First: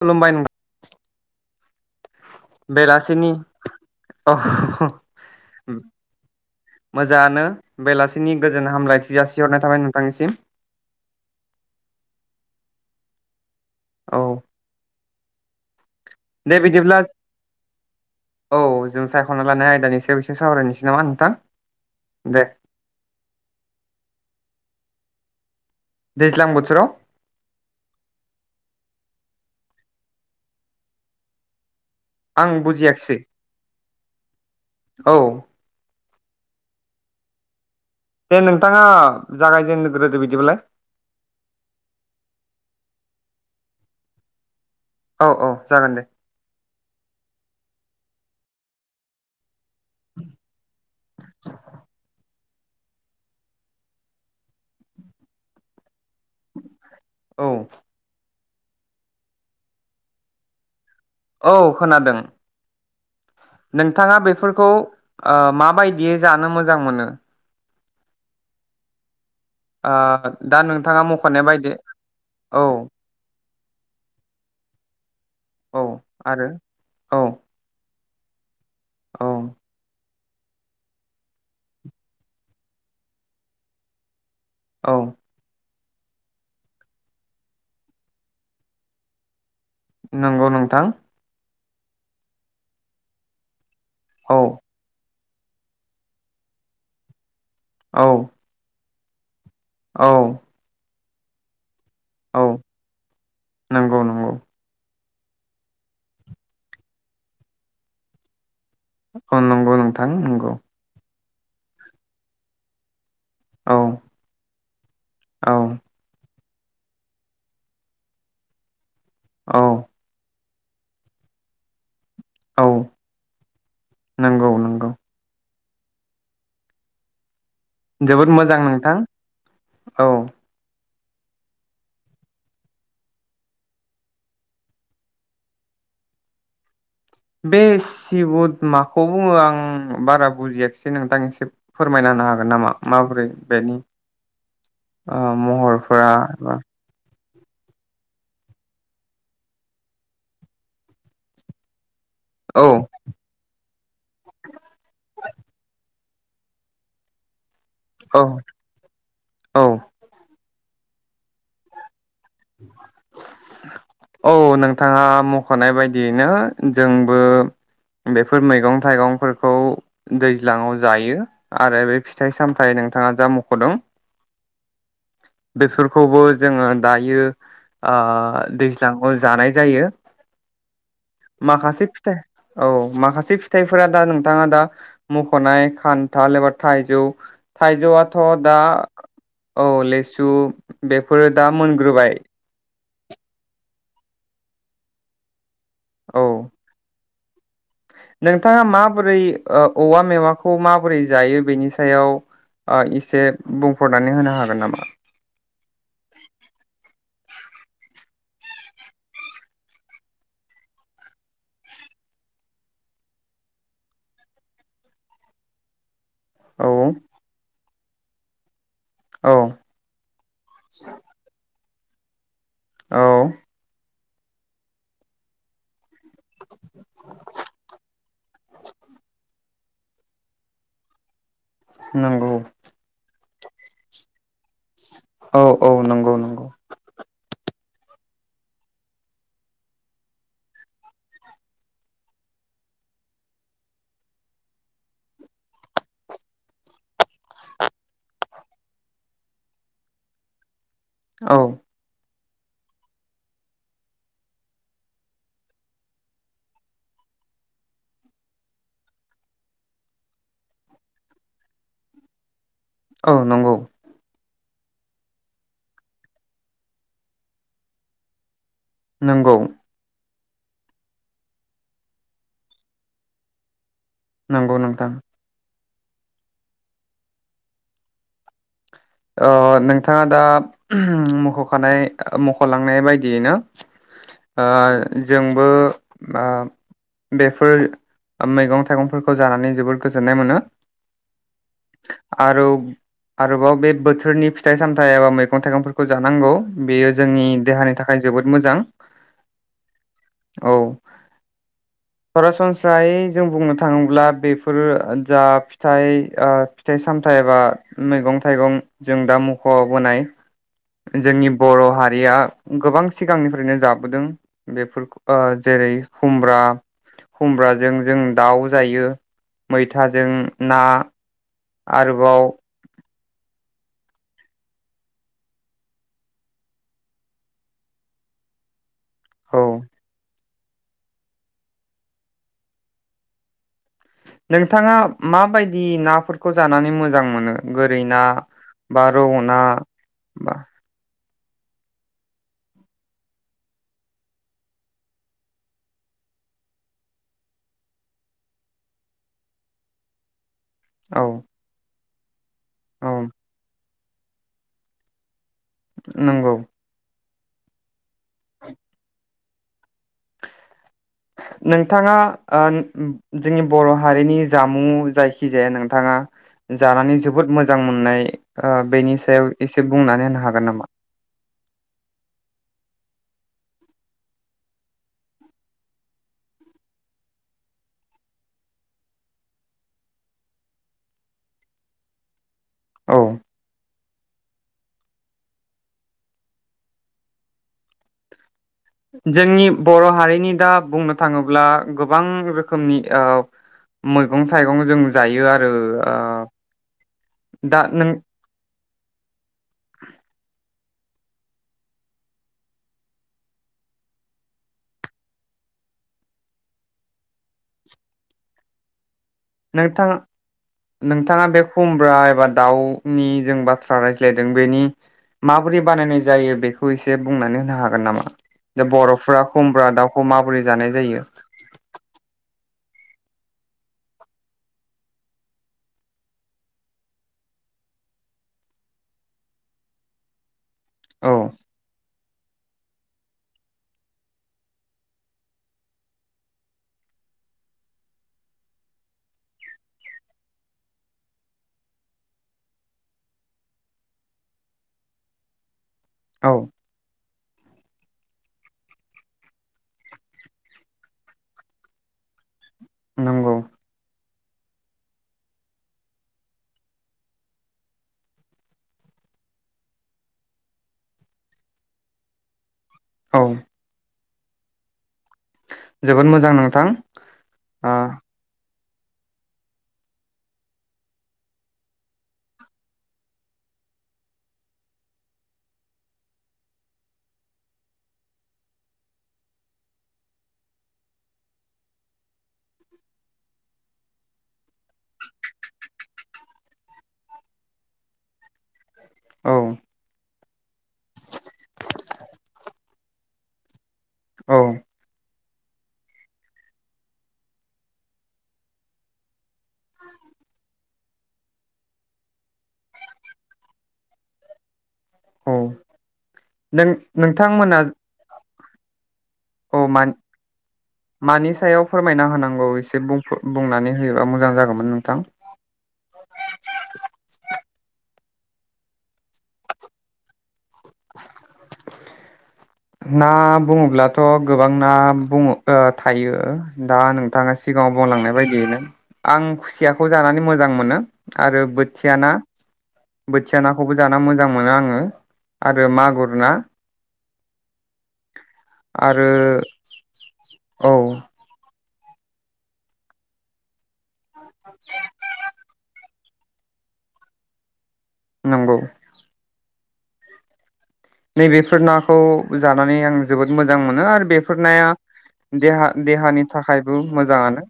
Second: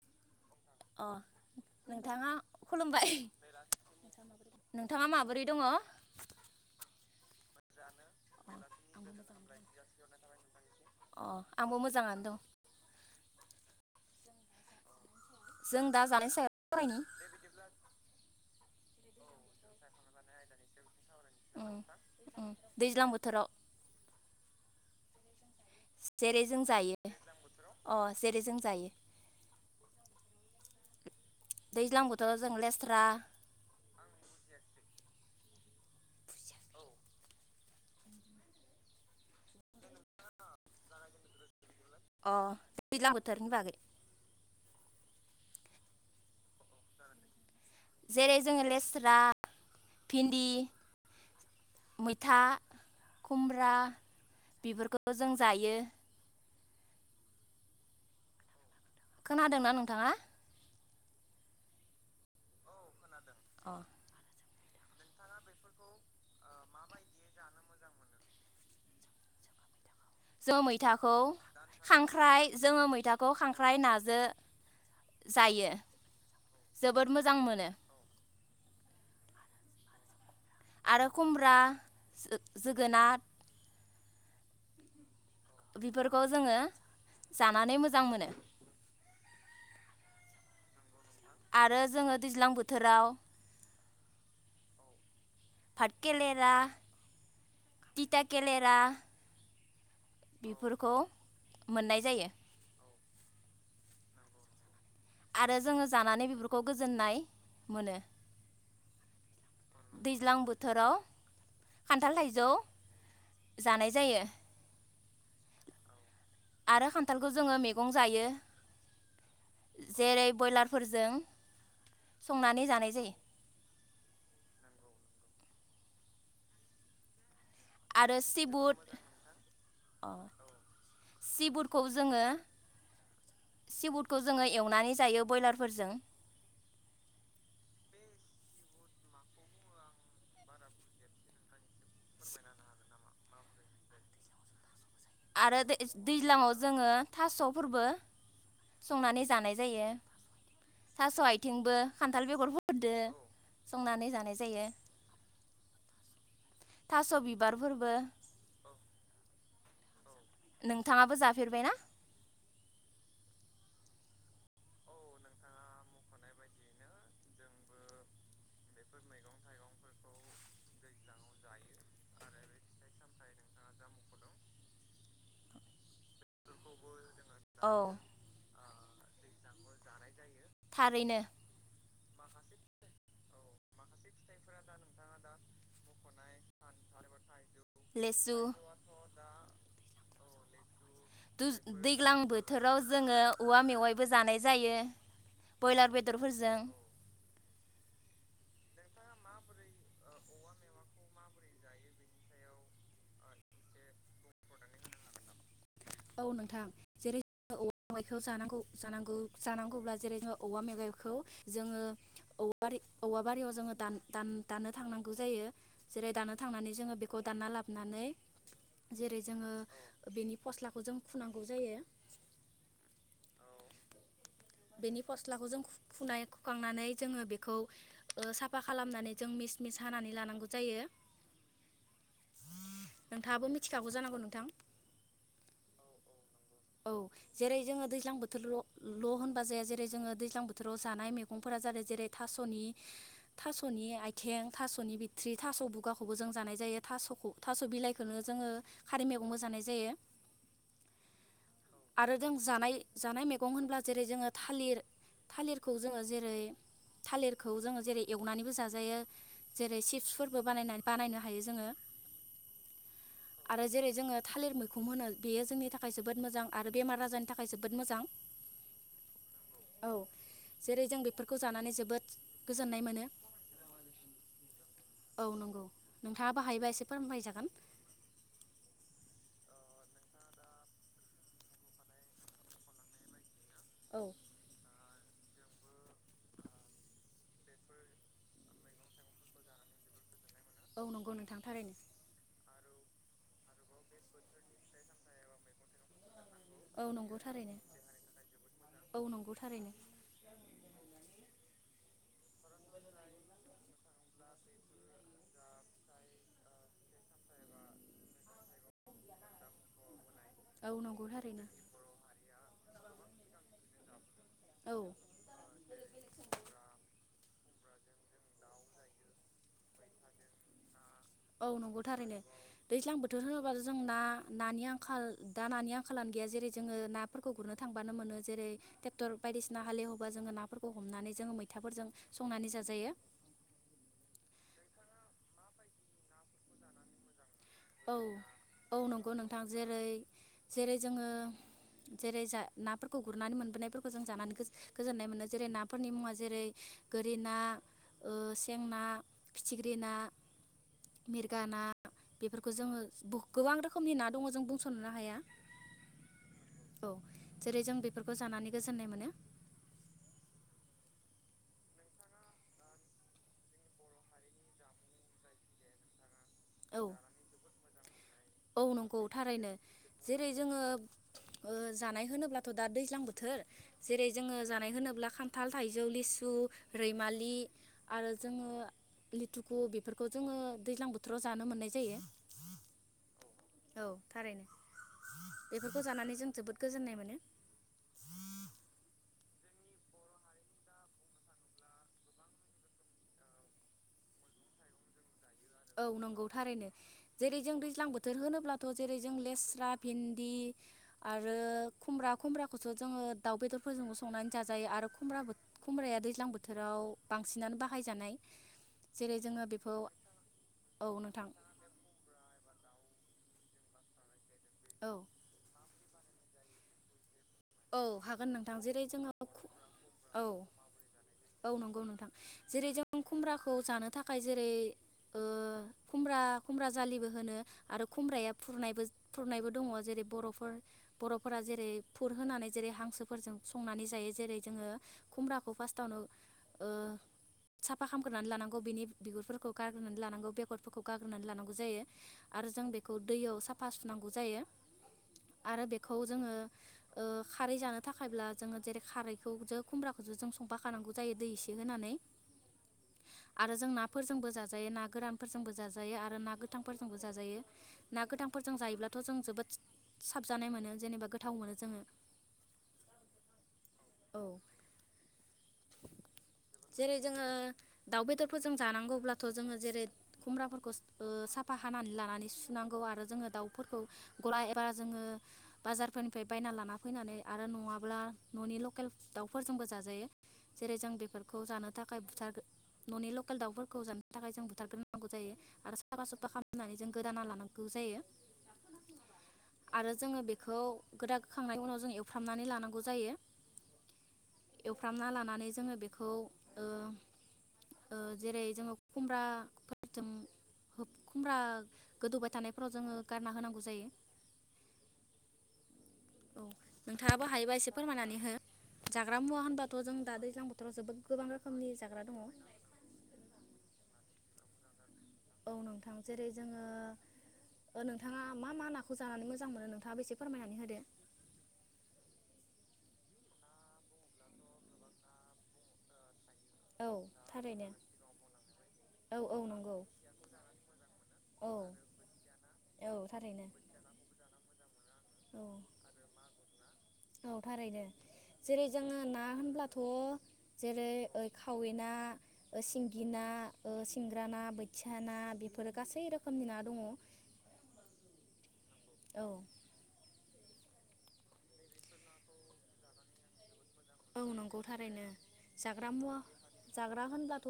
खुलुमबाय नों अ नोंथाङा खुलुमबाय बेलासिनि औ नोंथाङा माबोरै दङ? मोजाआनो। बेलासिनि गोजोन हामलायथि जासिहरनाय थाबाय नोंथांनिसिम। आंबो मोजाङानो दं औ। जों दा जानाय सायाव दे बिदिब्ला सावरायनि। औ जों सायख'ना लानाय आयदानि सायाव एसे सावरायनोसै नामा नोंथां उ दे उ दैज्लां बोथोराव। जेरै दैज्लां जों बोथोराव जायो अ जेरै जों जायो। दैज्लां बोथोराव आं जों लेस्रा बुजियाखसै। औ। दे नोंथाङा जागायजेनग्रोदो बिदिब्ला। अ दैज्लां बोथोरनि बागै। औ औ जागोन दे। जेरै जोङो लेस्रा भिन्दि मैथा खुमब्रा बेफोरखौ जों जायो। औ। खोनादोंना नोंथाङा? औ खोनादों। अ नोंथाङा बेफोर खौ ओ माबायदियै जानो मोजां मोनो? ओ दा जों नोंथाङा मैथाखौ मख'नाय बायदि खांख्राइ औ जोङो मैथाखौ खांख ख्राय नाजो जायो औ आरो जोबोद औ मोजां मोनो। औ। आरो खुमब्रा जोगोनार औ। बेफोरखौ जोङो जानानै मोजां मोनो। नंगौ नोंथां। आरो जोङो दैज्लां बोथोराव औ। भातकेलेरा औ तिथा केेलेरा औ। बेफोरखौ मोननाय जायो। औ नंगौ नंगौ। आरो जोङो जानानै बेफोरखौ गोजोननाय मोनो। अ नंगौ नोंथां दैज्लां नंगौ। बोथोराव खान्थाल, थाइजौ औ जानाय जायो। औ आरो खान्थालखौ जोङो मैगं जायो। औ जेरै ब्रयलार फोरजों संनानै औ जानाय जायो। नंगौ नंगौ आरो जोबोद मोजां सिबुट नोंथां औ। सिबुटखौ जोङो सिबुटखौ जोङो एवनानै जायो ब्रयलारफोरजों। बे सिबुद माखौ बुङो आं बारा बुजियाखिसै नोंथां एसे फोरमायना होनो हागोन नामा माबोरै बेनि ओ आरो महरफोरा दैज्लाङाव एबा जोङो। थास'फोरबो संनानै जानाय जायो थास' आथिंबो खान्थाल बेगर औ फोरदो संनानै जानाय जायो। थास' बि बार फोरबो औ औ नोंथाङाबो जाफेरबायना? औ नोंथाङा मख'नाय बायदियैनो जोंबो बेफोर मैगं थाइगंफोरखौ दैज्लाङाव जायो आरो बे फिथाइ सामथायाइ नोंथाङा जा मख'दों। बेफोरखौबो जोङो दायो औ आ दै ज्लाङाव जानाय जायो। थारैनो माखासे औ माखासे फिथाइफोरा दा नोंथाङा दा मख'नाय खान्थाल एबा थाइजौ थाइजौआथ' लेसु दा औ ले सु बेफोरो दा दुज मोनग्रोबाय दैज्लां बोथोराव जोङो औवा मेवाइबो जानाय जायो। बयलार औ बेदरफोरजों नोंथाङा माबोरै ओ औवा मेवाखौ माबोरै जायो बेनि सायाव ओ इसे बुंफोरनानै होनो हागोन नामा। औ नोंथां जेरै औवा मेवायखौ जानांगौ जानांगौ जानांगौब्ला जेरै जोङो औवा मेवायखौ जोङो औवा बारि औवा बारियाव जोङो दान-दान-दानो थांनांगौ जायो। जेरै दानो थांनानै औ जोङो बेखौ दानना लाब नानै जेरै औ जोङो बेनि फस्ला खौ जों खुनांगौ जायो। औ बेनि फस्लाखौ जों खु खुनाय खुखांनानै जोङो बेखौ ओ साफा खालामनानै जों मिस मिस हानानै लानांगौ जायो। नंगौ। नोंथाङाबो मिथिखागौ जानांगौ नोंथां। औ-औ नंगौ-नंगौ। औ जेरै जोङो दैज्लां बोथोर' ल' होनबा जाया जेरै जोङो दैज्लां बोथोराव जानाय मैगंफोरा जादों जेरै थास'नि थास'नि आइथिं थास'नि बिथ्रि थास' बुगाखौबो जों जानाय जायो थास'खौ थास' बिलाइखौनो जोङो खारै मैगंबो जानाय जायो। औ आरो जों जानाय जानाय मैगं होनब्ला जेरै जोङो थालिर थालिरखौ जोङो जेरै थालिरखौ जोङो जेरै एवनानैबो जाजायो जेरै चिप्सफोरबो बानायना बानायनो हायो जोङो औ नंगौ आरो जेरै जोङो थालिर मैखम होनो बेयो जोंनि थाखाय जोब बोद मोजां आरो बेमार आजारनि थाखाय जोबोद मोजां। नोंगौ। औ जेरै जों बेफोरखौ जानानै जोबोद गोजोननाय मोनो। नंगौ नोंथां। नोंथाङाबो हायोबा एसे फोरमाय जागोन। ओ नोंथाङा दा मुख'खानाय ओ मुख'लांनाय बायदियैनो औ ओ जोंबो बेफोर मैगं थाइगंफोरखौ जानानै जोबोद गोजोननाय मोनो। औ नंगौ नोंथां थारैनो। आरो आरोबाव बे बोथोरनि फिथाइ सामथाइ एबा मैगं थाइगंफोरखौ जानांगौ। औ बेयो नंगौ जोंनि थारैनो देहानि थाखाय जोबोद मोजां औ नंगौ थारैनो औ। सरासनस्रायै जों बुंनो थाङोब्ला बेफोरो जा फिथाइ ओ फिथाइ सामथाइबा मैगं थाइगं। जों दा मुख'बोनाय औ नंगौ जोंनि थारैनो बर' हारिया गोबां सिगांनिफ्रायनो जाबोदों औ बेफोरखौ जेरै खुमब्रा खुमब्रा जों जों दाउ जायो मैथाजों ना। औ नंगौ थारैनो आरोबाव दैज्लां बोथोर होनोब्ला बेफोर जों ना नानि आंखाल दा नानि आंखालानो गैया जेरै जोङो नाफोरखौ गुरनो थांबानो मोनो जेरै टेक्टर औ बायदिसिना हालेवबा जोंओ ना नाफोरखौ हमनानै जोङो मैथाफोरजों संनानै जाजायो। नोंथाङा माबायदि नाफोरखौ जानानै मोजां मोनो। गोरै औ ना औ बा रौ नंगौ ना नोंथां जेरै बा जेरै जोङो। जेरै जा नाफोरखौ गुरनानै मोनबोनायफोरखौ जों जानानै गोजोननाय मोनो जेरै नाफोरनि मुङा जेरै गोरि ना सें ना फिथिख्रि ना औ मिरगाना बेफोरखौ जोङो औ गोबां रोखोमनि रोखोमनि ना दङ जों बुंस'नोनो हाया। नंगौ। औ जेरै जों बे बेफोरखौ जानानै गोजोननाय मोनो। नोंथाङा जोंनि बर' हारिनि जामुं जायखिजाया नोंथाङा। औ जानानै जोबोद मोजां मोनो नाय। औ बेनि नंगौ सायाव थारैनो एसे बुंनानै होनो जेरै हागोन जोङो नामा। जानाय होनोब्लाथ' दा दैज्लां बोथोर जेरै जोङो ओ जानाय होनोब्ला खान्थाल थाइजौ लिसु रैमालि आरो जोङो लिथुखु बेफोरखौ जोङो दैज्लां बोथोराव जानो मोननाय जायो। औ। औ थारैनो बेफोरखौ जानानै जों जोबोद गोजोननाय मोनो। जोंनि बर' हारिनि दा बुंनो थाङोब्ला गोबां रोखोमनि ओ मैगं थाइगं जों जायो आरो। औ ओ नंगौ थारैनो जेरै जों दा दैज्लां नों बोथोर होनोब्लाथ' जेरै जों लेस्रा भिन्दि आरो खुमब्रा खुमब्राखौस' जोङो दाउ बेदरफोरजोंबो संनानै जाजायो आरो खुमब्राया दैज्लां बोथोराव बांसिनानो बाहायजानाय जेरै जोङो बेखौ नोंथाङा औ नोंथाङा नोंथां बे खुमब्रा एबा दाउ जों बाथ्रा रायज्लाय। बेनि औ माबोरै बानायनाय जायो बेखौ एसे बुंनानै होनो औ हागोन नामा नोंथां जे जेरै जोङो बरफ्रा खुमब्रा दाउखौ औ माबोरै जानाय जायो। औ नंगौ नोंथां जेरै जों खुमब्राखौ जानो थाखाय जेरै ओ खुमब्रा खुमब्रा जाालिबो होनो आरो खुमब्राया फुरनायबो फुरनायबो दङ जेरै बर'फोर औ बर'फोरा जेरै फुर होनानै जेरै हांसोफोरजों संनानै जायो जेरै जोङो खुमब्राखौ फासतावनो साफा खालामग्रोनानै लानांगौ बिनि बिगुरफोरखौ गारग्रोनानै लानांगौ बेगरफोरखौ गारग्रोनानै लानांगौ जायो आरो जों बेखौ दैयाव साफा सुनांगौ जायो आरो बे खौ औ जोङो ओ‌ खारै जानो थाखायब्ला जोङो जेरै खारैखौ जो खुमब्राखौ जो जों संफा खानांगौ जायो दै एसे होनानै नंगौ आरो जों ना फोरजोंबो जाजायो ना गोरानफोरजोंबो जाजायो आरो ना गोथांफोरजोंबो जाजायो ना गोथांफोरजों जायोब्लाथ‌ जों जोबोद साबजानाय मोनो जेनेबा गोथाव मोनो जोङो औ। औ। जोबोद मोजां नोंथां जेरै जोङो आं। दाउ बेदरफोरजों जानांगौब्लाथ जोङो जेरै खुमब्राफोरखौ साफा हानानै लानानै सुनांगौ आरो जोङो दाउफोरखौ गला एबा जोङो बाजारफोरनिफ्राय बायना लाना फैनानै आरो नङाब्ला ननि लकेल दाउफोरजोंबो जाजायो। जेरै जों बेफोरखौ जानो थाखाय बुथार ननि लकेल दाउफोरखौ जानो थाखाय जों बुथारग्रोनांगौ जायो आरो साफा सुफा खालामनानै जों गोदाना लानांगौ जायो। औ आरो जोङो बेखौ खौ गोदाोखांनायनि उनाव जों एवफ्रामनानै लानांगौ जायो। औ। एमफ्रामना लानानै जोङो बेखौ जेरै जोङो ओ‌ ओ जेरै जों खुमब्रा खुमब्रा गोदौबाय थानायफोराव जोङो गारना होनांगौ जायो। औ औ नों नोंथाङाबो हायोबा नोंथांमोना एसे फोरमायनानै हो जाग्रा मुवा औ होनबाथ‌जों दा दैज्लां बोथोराव जोबोत गोबां मानि सायाव रोखोमनि जाग्रा फोरमायना दङ। ओ मोजां जागौमोन नोंथां। औ नोंथां जेरै जोङो नोंथाङा ओ मा मा नाखौ जानानै मोजां मोनो नोंथाङा बेसे फोरमायनानै होदो ना बुङोब्लाथ गोबां ना बुङो ओ थायो। दा औ नोंथाङा थारैनो सिगाङाव बुंलांनाय बायदियैनो औ आं औ नंगौ खुसियाखौ जानानै मोजां मोनो आरो औ बोथिया ना औ बोथिया थारैनो नाखौबो जाना मोजां मोनो आङो। हो औ आरो मागुर ना औ थारैनो जेरै जोङो आरो ना होनब्लाथ औ जेरै ओ‌ खावै खावै ना सिंगि ना सिंग्रा ना बोथिया ना बेफोर गासै रोखोम रोखोमनि ना दङ नंगौ औ नैबेफोर नाखौ जानानै आं जोबोद मोजां मोनो आरो औ बेफोर नंगौ नाया थारैनो देहा जाग्रा मुवा देहानि थाखायबो जाग्रा मोजाङानो होनब्लाथ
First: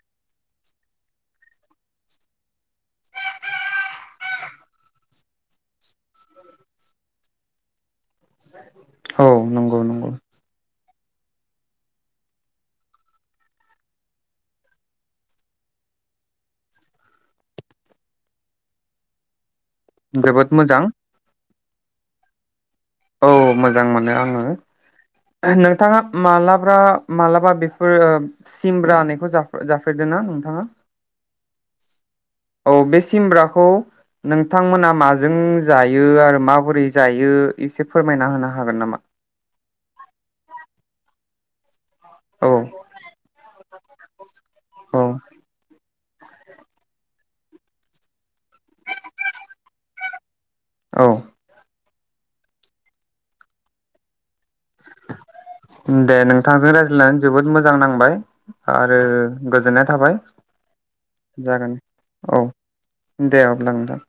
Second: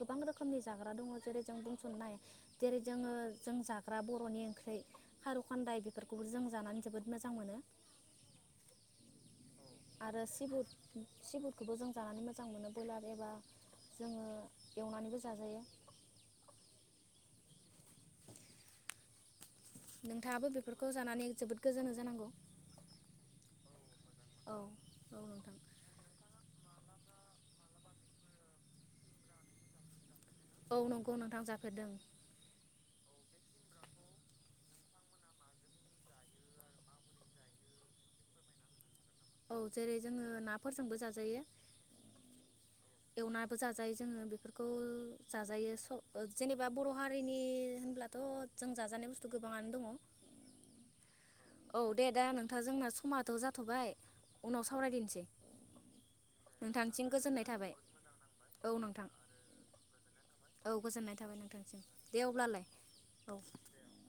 गोबां रोखोमनि जाग्रा दङ जेरै जों बुंसनो हायो जेरै जोङो जों जाग्रा बरनि ओंख्रि खारौखान्दाय बेफोरखौबो जों जानानै जोबोद मोजां मोनो औ नंगौ नंगौ आरो सिब सिबुखौबो जों जानानै मोजां मोनो ब्रयलार एबा जोङो एवनानैबो जाजायो नोंथाङाबो जोबोद मोजां बेफोरखौ जानानै जोबोद गोजानाव जानांगौ औ मोजां मोनो आङो औ औ नोंथां नोंथाङा उ मालाब्रा मालाबा बेफोर उ सिमब्रा जाफेर जाफेरदों औ नंगौ नोंथां जा होदों औ बे सिमब्राखौ नोंथांमोना माजों जायो आरो माबोरै जायो एसे फोरमायना होनो हागोन नामा औ जेरै जोङो नाफोरजोंबो जाजायो औ एवनाबो जाजायो जायो जों बेखौ औ जाजायो जेनेबा बर' हारि नि होनब्लाथ' जों जाजानाय बुस्थु गोबाङानो दङ औ औ दे दा नोंथाङा जोंना समाथ' जाथ'बाय उनाव सावरायदिनसै दे नोंथांजों रायज्लायनानै जोबोद थाबाय मोजां नांबाय औ आरो नोंथां गोजोननाय थाबाय औ गोजोननाय थाबाय जागोन नोंथांसिम दे औ अब्लालाय दे औ अब्ला नोंथां